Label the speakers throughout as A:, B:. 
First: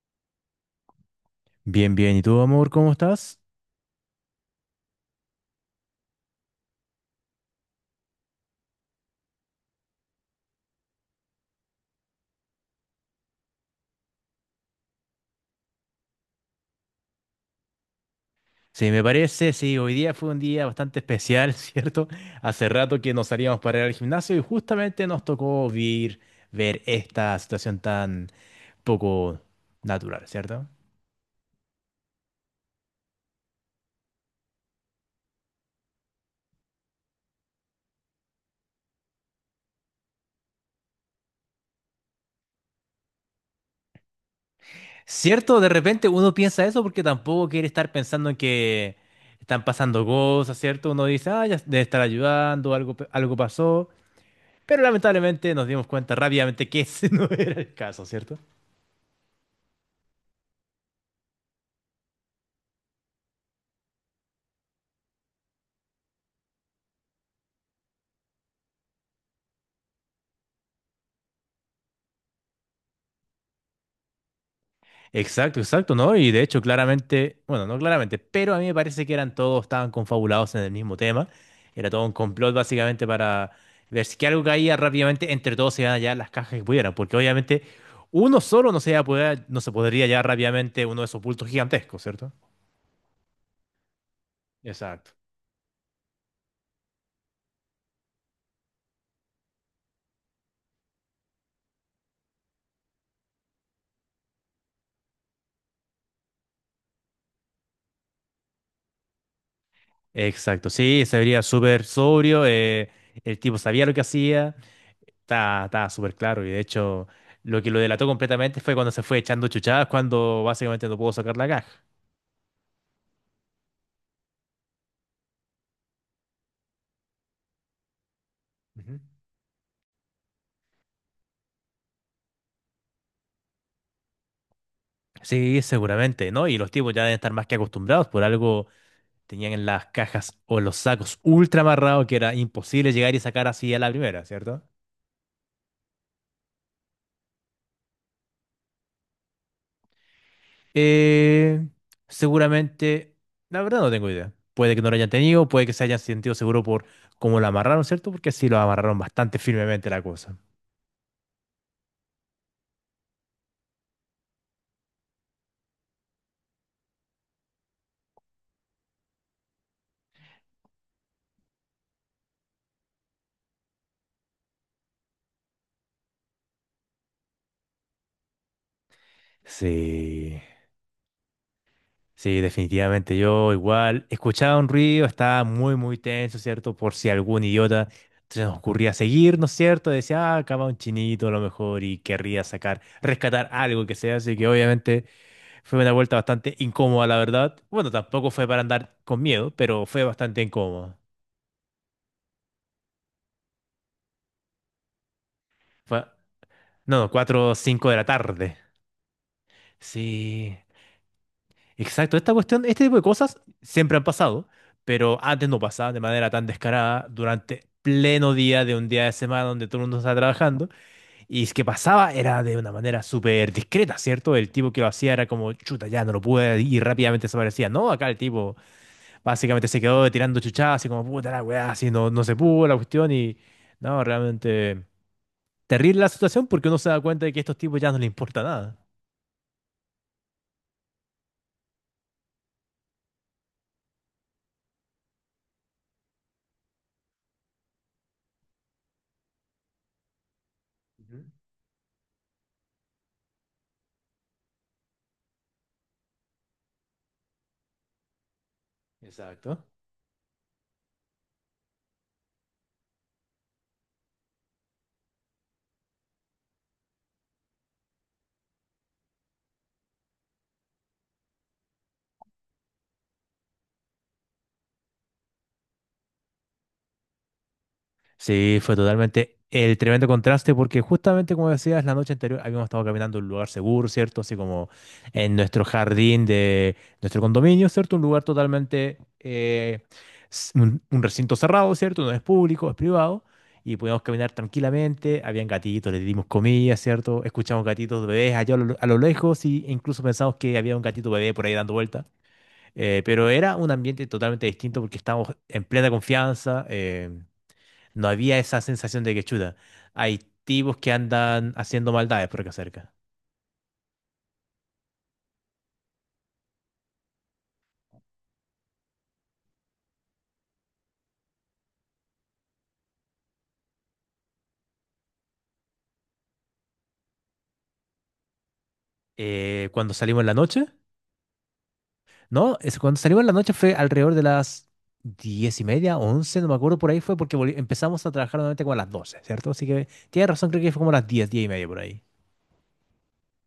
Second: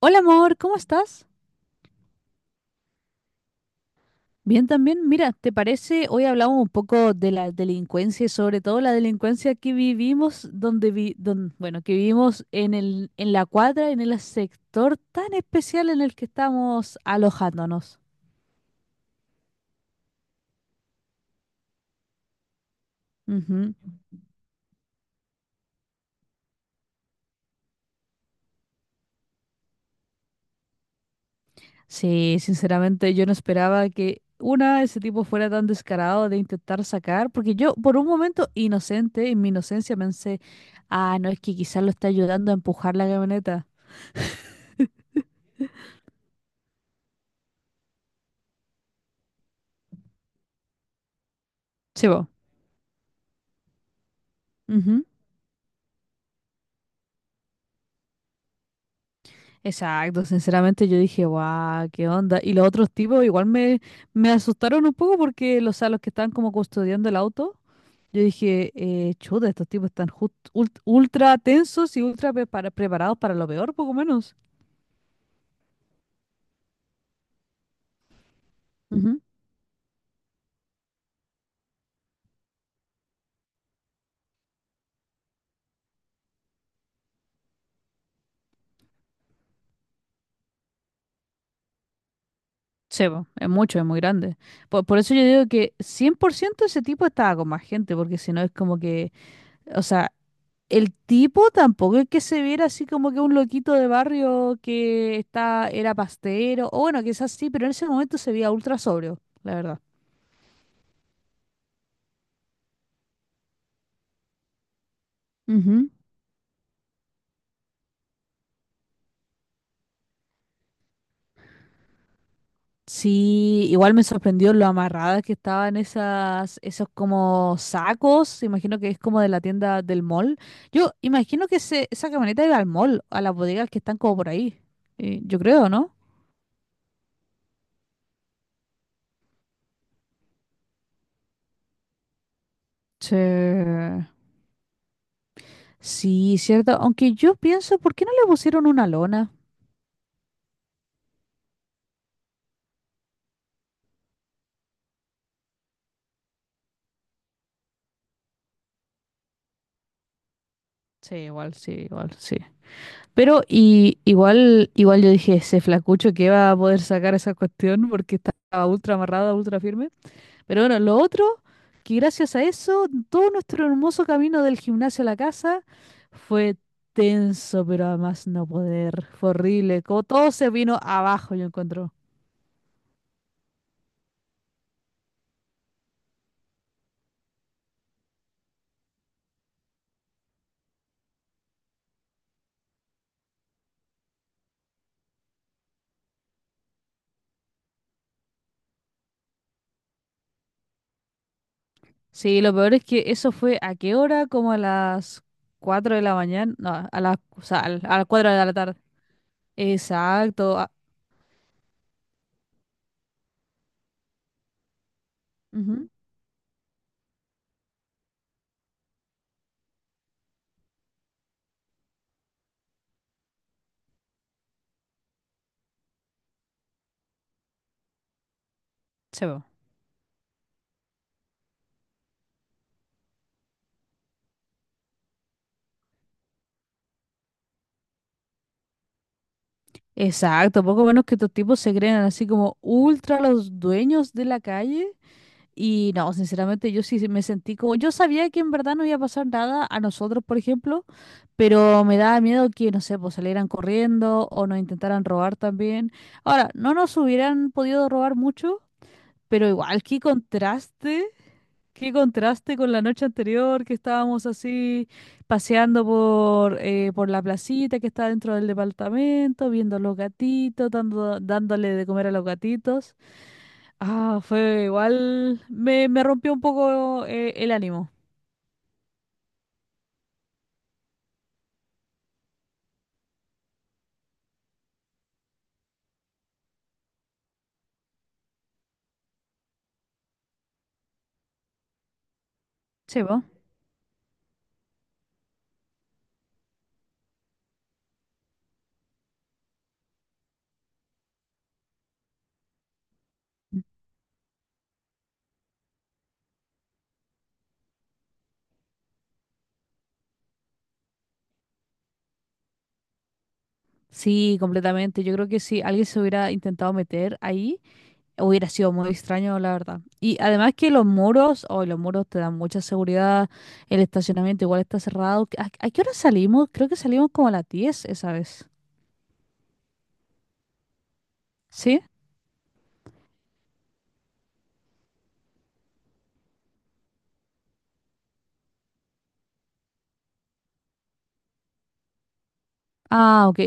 A: Hola amor, ¿cómo estás?
B: Bien, bien. ¿Y tú, amor, cómo estás?
A: Bien también. Mira, ¿te parece? Hoy hablamos un poco de la delincuencia y sobre todo la delincuencia que vivimos bueno, que vivimos en la cuadra, en el sector tan especial en el que estamos alojándonos.
B: Sí, me parece, sí, hoy día fue un día bastante especial, ¿cierto? Hace rato que nos salíamos
A: Ujú.
B: para ir al gimnasio y justamente nos tocó ver esta situación tan poco natural, ¿cierto?
A: Sí, sinceramente yo no esperaba que ese tipo fuera tan descarado de intentar sacar, porque yo por un momento inocente, en mi inocencia pensé, ah, no, es que quizás lo está ayudando a empujar la camioneta.
B: Cierto, de repente uno piensa eso porque tampoco quiere estar pensando en que están pasando cosas, ¿cierto? Uno dice, ah, ya debe estar
A: Sí,
B: ayudando, algo, algo pasó, pero
A: vos.
B: lamentablemente nos dimos cuenta rápidamente que ese no era el caso, ¿cierto?
A: Exacto, sinceramente yo dije, guau, qué onda. Y los otros tipos igual me asustaron un poco porque o sea, los que estaban como custodiando el auto, yo dije, chuta, estos tipos están ultra tensos y ultra preparados para lo peor, poco menos.
B: Exacto, exacto, ¿no? Y de hecho, claramente, bueno, no claramente, pero a mí me parece que
A: Ujú.
B: eran todos, estaban confabulados en el mismo tema. Era todo un complot básicamente para ver si que algo caía rápidamente, entre todos se iban a llevar las cajas que pudieran, porque obviamente uno solo no se, no se podría llevar rápidamente uno de esos bultos gigantescos, ¿cierto?
A: Sí, po, es mucho, es muy grande. Por
B: Exacto.
A: eso yo digo que 100% ese tipo estaba con más gente, porque si no es como que, o sea, el tipo tampoco es que se viera así como que un loquito de barrio que está, era pastero, o bueno, quizás sí, pero en ese momento se veía ultra sobrio, la verdad.
B: Exacto, sí, se vería súper sobrio, el tipo sabía lo que hacía, estaba, estaba
A: Ujú.
B: súper claro y de hecho lo que lo delató completamente fue cuando se fue echando chuchadas cuando básicamente no pudo sacar la caja.
A: Sí, igual me sorprendió lo amarradas que estaban esos como sacos, imagino que
B: Ujú.
A: es como de la tienda del mall. Yo imagino que esa camioneta iba al mall, a las bodegas que están como por ahí. Yo
B: Sí,
A: creo, ¿no?
B: seguramente, ¿no? Y los tipos ya deben estar más que acostumbrados, por algo tenían en las cajas o en los sacos ultra amarrados que era imposible llegar
A: Sí.
B: y sacar así a la primera, ¿cierto?
A: Sí, cierto. Aunque yo pienso, ¿por qué no le pusieron una lona?
B: Eh, seguramente, la verdad no tengo idea. Puede que no lo hayan tenido, puede que se hayan sentido seguro por cómo lo amarraron, ¿cierto? Porque sí lo amarraron bastante firmemente la cosa.
A: Sí, igual, sí, igual, sí. Pero y, igual, igual yo dije, ese flacucho que va a poder sacar esa cuestión porque estaba ultra amarrada, ultra firme. Pero bueno, lo otro, que gracias a eso, todo nuestro hermoso camino del gimnasio a la casa fue tenso, pero además no poder. Fue horrible. Como todo
B: Sí,
A: se vino abajo, yo encuentro.
B: sí, definitivamente. Yo igual escuchaba un ruido, estaba muy, muy tenso, ¿cierto? Por si algún idiota se nos ocurría seguir, ¿no es cierto? Decía, ah, acá va un chinito a lo mejor y querría sacar, rescatar algo que sea. Así que obviamente fue una vuelta bastante incómoda, la verdad. Bueno, tampoco fue para andar con miedo, pero fue bastante incómoda.
A: Sí, lo peor es que eso fue a qué hora, como a las 4 de
B: Fue-
A: la mañana. No,
B: No,
A: o
B: 4 o
A: sea,
B: 5 de
A: a
B: la
A: las 4 de la
B: tarde.
A: tarde.
B: Sí,
A: Exacto.
B: exacto. Esta cuestión, este tipo de cosas siempre han pasado, pero antes no
A: Ujú,
B: pasaba de manera tan descarada durante pleno día de un día de semana donde todo el mundo está trabajando. Y es que pasaba era de una manera súper discreta, ¿cierto? El tipo que lo hacía era como, chuta, ya no lo pude y rápidamente desaparecía. No, acá el tipo
A: se va.
B: básicamente se quedó tirando chuchadas así como, puta la weá, así no, no se pudo la cuestión y no, realmente terrible la situación porque uno se da cuenta de que a estos tipos ya no les importa nada.
A: Exacto, poco menos que estos tipos se creen así como ultra los dueños de la calle. Y no, sinceramente yo sí me sentí como, yo sabía que en verdad no iba a pasar nada a nosotros, por ejemplo,
B: Ujú.
A: pero me daba miedo que, no sé, pues salieran corriendo o nos intentaran robar también. Ahora, no nos hubieran podido robar mucho, pero
B: Exacto.
A: igual, qué contraste con la noche anterior que estábamos así paseando por la placita que está dentro del departamento, viendo los gatitos, dándole de comer a los gatitos. Ah, fue igual, me rompió un poco el ánimo.
B: Sí, fue totalmente el tremendo contraste porque justamente como decías, la noche anterior habíamos estado caminando en un lugar seguro, ¿cierto? Así como en nuestro jardín de nuestro condominio, ¿cierto? Un lugar totalmente, un recinto cerrado, ¿cierto? No es público, es
A: Sí, ¿vo?
B: privado. Y podíamos caminar tranquilamente, habían gatitos, les dimos comida, ¿cierto? Escuchamos gatitos bebés allá a lo lejos y- e incluso pensamos que había un gatito bebé por ahí dando vueltas. Pero era un ambiente totalmente distinto porque estábamos en plena confianza. No había esa sensación de que chuta. Hay tipos que andan haciendo maldades por acá cerca.
A: Sí, completamente. Yo creo que si alguien se hubiera intentado meter ahí, hubiera sido muy extraño, la verdad. Y además que los muros, hoy los muros te dan mucha seguridad, el estacionamiento igual está cerrado. ¿A qué hora salimos? Creo que salimos como a las 10 esa vez.
B: Cuando salimos en la noche.
A: ¿Sí?
B: No, es cuando salimos en la noche fue alrededor de las diez y media, once, no me acuerdo por ahí fue porque empezamos a trabajar nuevamente como a las doce, ¿cierto? Así que tienes razón, creo que fue como a las diez, diez y media por ahí.
A: Ah, ok.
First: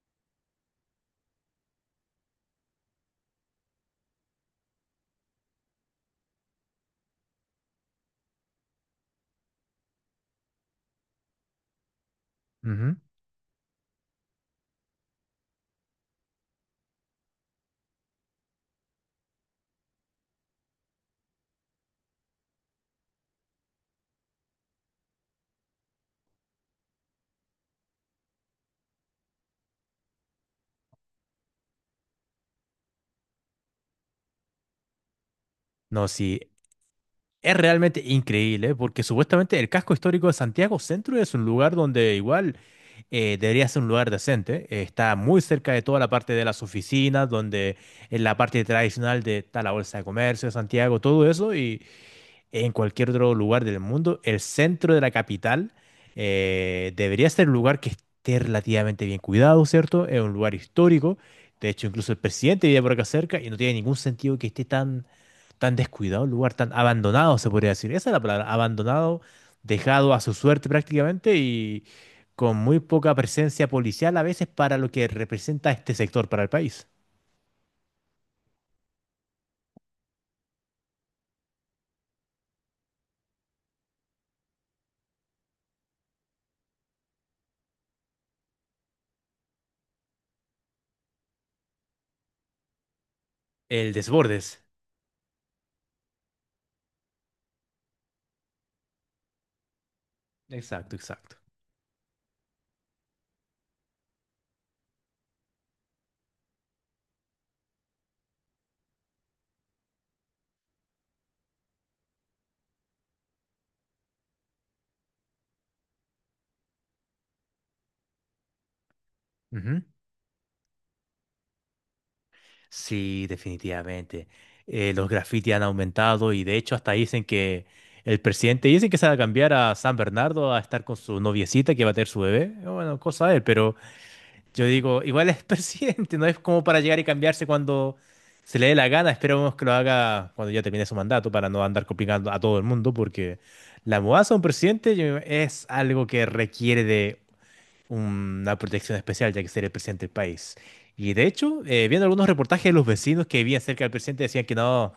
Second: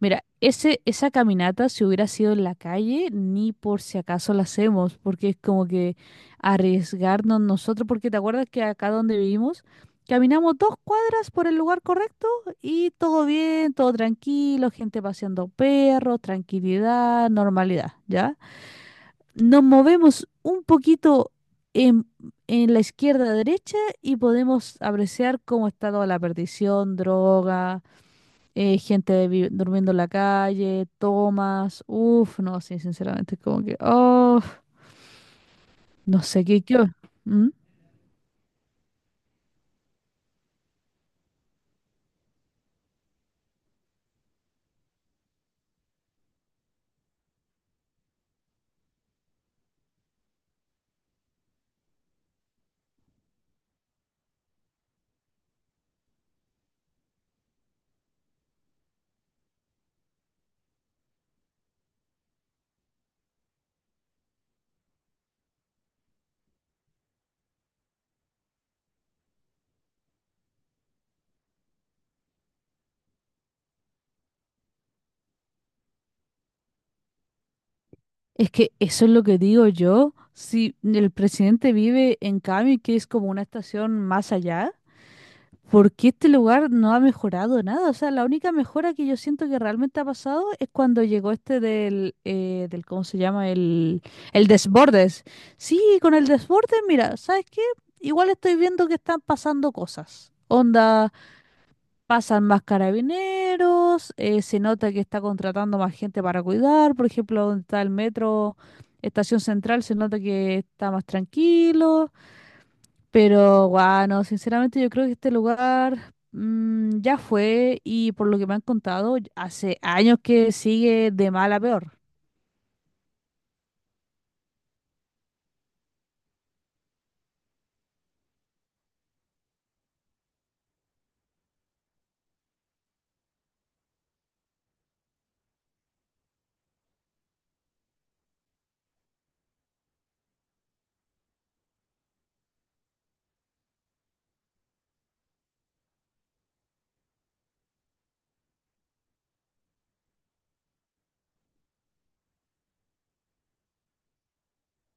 A: Mira, esa caminata, si hubiera sido en la calle, ni por si acaso la hacemos, porque es como que arriesgarnos nosotros, porque te acuerdas que acá donde vivimos, caminamos dos cuadras por el lugar correcto y
B: Ujú.
A: todo bien, todo tranquilo, gente paseando perros, tranquilidad, normalidad, ¿ya? Nos movemos un poquito en, en la izquierda-derecha y podemos apreciar cómo está toda la perdición, droga, gente durmiendo en la calle, tomas, uff, no, sí, sinceramente, es como que, oh,
B: No,
A: no
B: sí,
A: sé qué. ¿Mm?
B: es realmente increíble, ¿eh? Porque supuestamente el casco histórico de Santiago Centro es un lugar donde igual debería ser un lugar decente. Está muy cerca de toda la parte de las oficinas, donde en la parte tradicional de, está la Bolsa de Comercio de Santiago, todo eso, y en cualquier otro lugar del mundo, el centro de la capital debería ser un lugar que esté relativamente bien cuidado, ¿cierto? Es un lugar histórico. De hecho, incluso el presidente vive por acá cerca y no tiene ningún sentido que esté tan tan descuidado el lugar, tan abandonado, se podría decir. Esa es la palabra, abandonado, dejado a su suerte prácticamente y con muy poca presencia policial a veces para lo que representa este sector para el país.
A: Es que eso es lo que digo yo. Si el presidente vive en Cami, que es como una estación más allá, ¿porque este lugar no ha mejorado nada? O sea, la única mejora que yo siento que realmente ha pasado es cuando llegó este del ¿cómo se llama?
B: El
A: El
B: Desbordes.
A: Desbordes. Sí, con el Desbordes, mira, ¿sabes qué? Igual estoy viendo que están pasando cosas.
B: Exacto,
A: Onda,
B: exacto.
A: pasan más carabineros, se nota que está contratando más gente para cuidar. Por ejemplo, donde está el metro, Estación Central, se nota que está más tranquilo. Pero, guau, no, sinceramente yo creo que este lugar ya fue y por lo que me han contado, hace
B: Ujú.
A: años que sigue de mal a peor.
B: Sí, definitivamente. Los grafitis han aumentado y de hecho hasta dicen que el presidente dice que se va a cambiar a San Bernardo a estar con su noviecita que va a tener su bebé. Bueno, cosa de él, pero yo digo, igual es presidente, no es como para llegar y cambiarse cuando se le dé la gana. Esperemos que lo haga cuando ya termine su mandato para no andar complicando a todo el mundo, porque la mudanza de un presidente es algo que requiere de una protección especial, ya que ser el presidente del país. Y de hecho, viendo algunos reportajes de los vecinos que vivían cerca del presidente, decían que no.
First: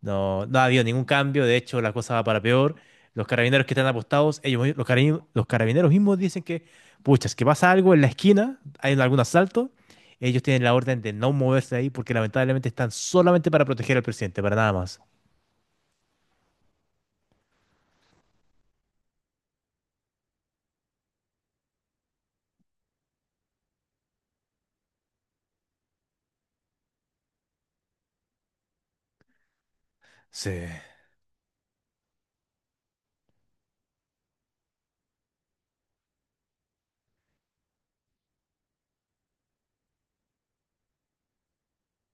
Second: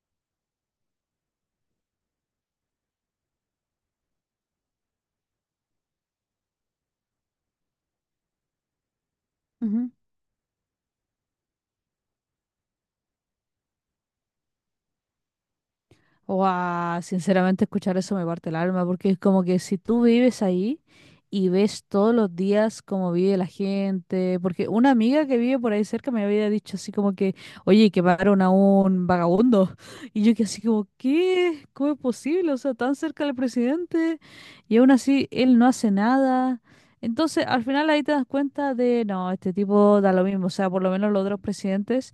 B: No, no ha habido ningún cambio, de hecho la cosa va para peor. Los carabineros que están apostados, ellos, los carabineros mismos dicen que, pucha, es que pasa algo en la esquina, hay algún asalto, ellos tienen la orden de no moverse ahí porque lamentablemente están solamente para proteger al presidente, para nada más.
A: Guau, sinceramente escuchar eso me parte el alma, porque es como que si tú vives ahí y ves todos los días cómo vive la gente, porque una amiga que vive por ahí cerca me había dicho así como que, oye, que pagaron a un vagabundo, y yo que
B: Sí.
A: así como, ¿qué? ¿Cómo es posible? O sea, tan cerca del presidente, y aún así él no hace nada. Entonces, al final ahí te das cuenta de, no, este tipo da lo mismo, o sea, por lo menos los otros presidentes.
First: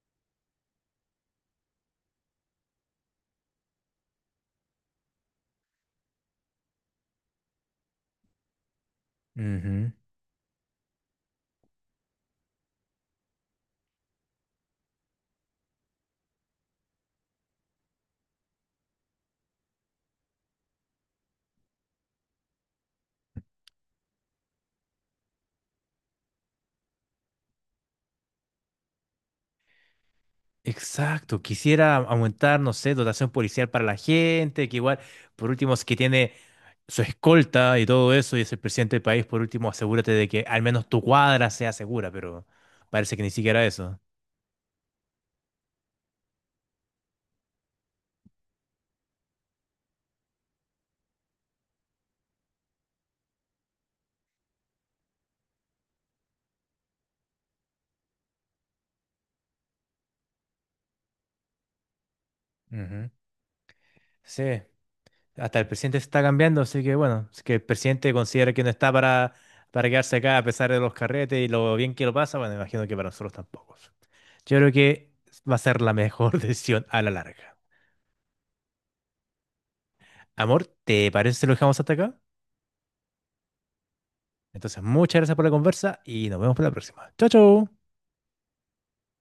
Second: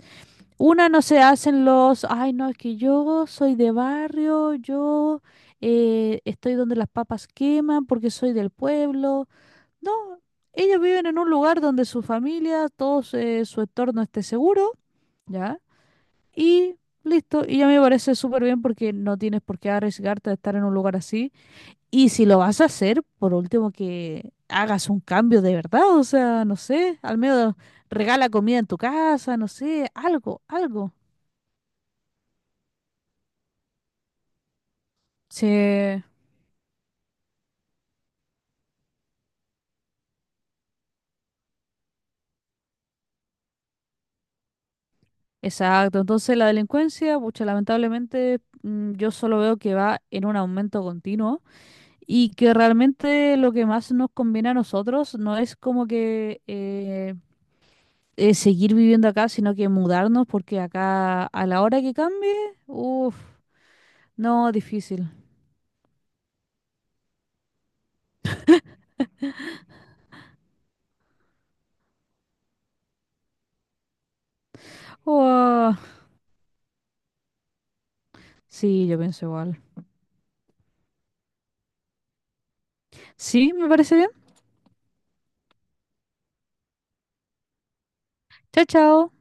A: Una no se hacen los, ay no, es que yo soy de barrio, yo estoy donde las papas queman porque soy del pueblo.
B: Ujú.
A: No, ellos viven en un lugar donde su familia, todo su entorno esté seguro, ¿ya? Y listo, y ya me parece súper bien porque no tienes por qué arriesgarte a estar en un lugar así. Y si lo vas a hacer, por último que hagas un cambio de verdad, o sea, no sé, al menos regala comida en tu casa, no sé, algo, algo.
B: Exacto, quisiera aumentar, no sé, dotación policial para la gente, que igual, por último, si es que
A: Sí,
B: tiene su escolta y todo eso, y es el presidente del país, por último, asegúrate de que al menos tu cuadra sea segura, pero parece que ni siquiera eso.
A: exacto. Entonces la delincuencia, pucha, lamentablemente yo solo veo que va en un aumento continuo y que realmente lo que más nos conviene a nosotros no es como que seguir viviendo acá, sino que mudarnos porque acá a la hora que cambie,
B: Ujú.
A: uff, no,
B: Sí,
A: difícil.
B: hasta el presidente se está cambiando, así que bueno, si es que el presidente considera que no está para quedarse acá a pesar de los carretes y lo bien que lo pasa, bueno, imagino que para nosotros tampoco. Yo creo que va a
A: Uah,
B: ser la mejor decisión a la larga.
A: sí, yo pienso igual.
B: Amor, ¿te parece si lo dejamos hasta acá?
A: Sí, me parece bien.
B: Entonces, muchas gracias por la conversa y nos vemos para la próxima. Chao, chao.
A: Chao, chao.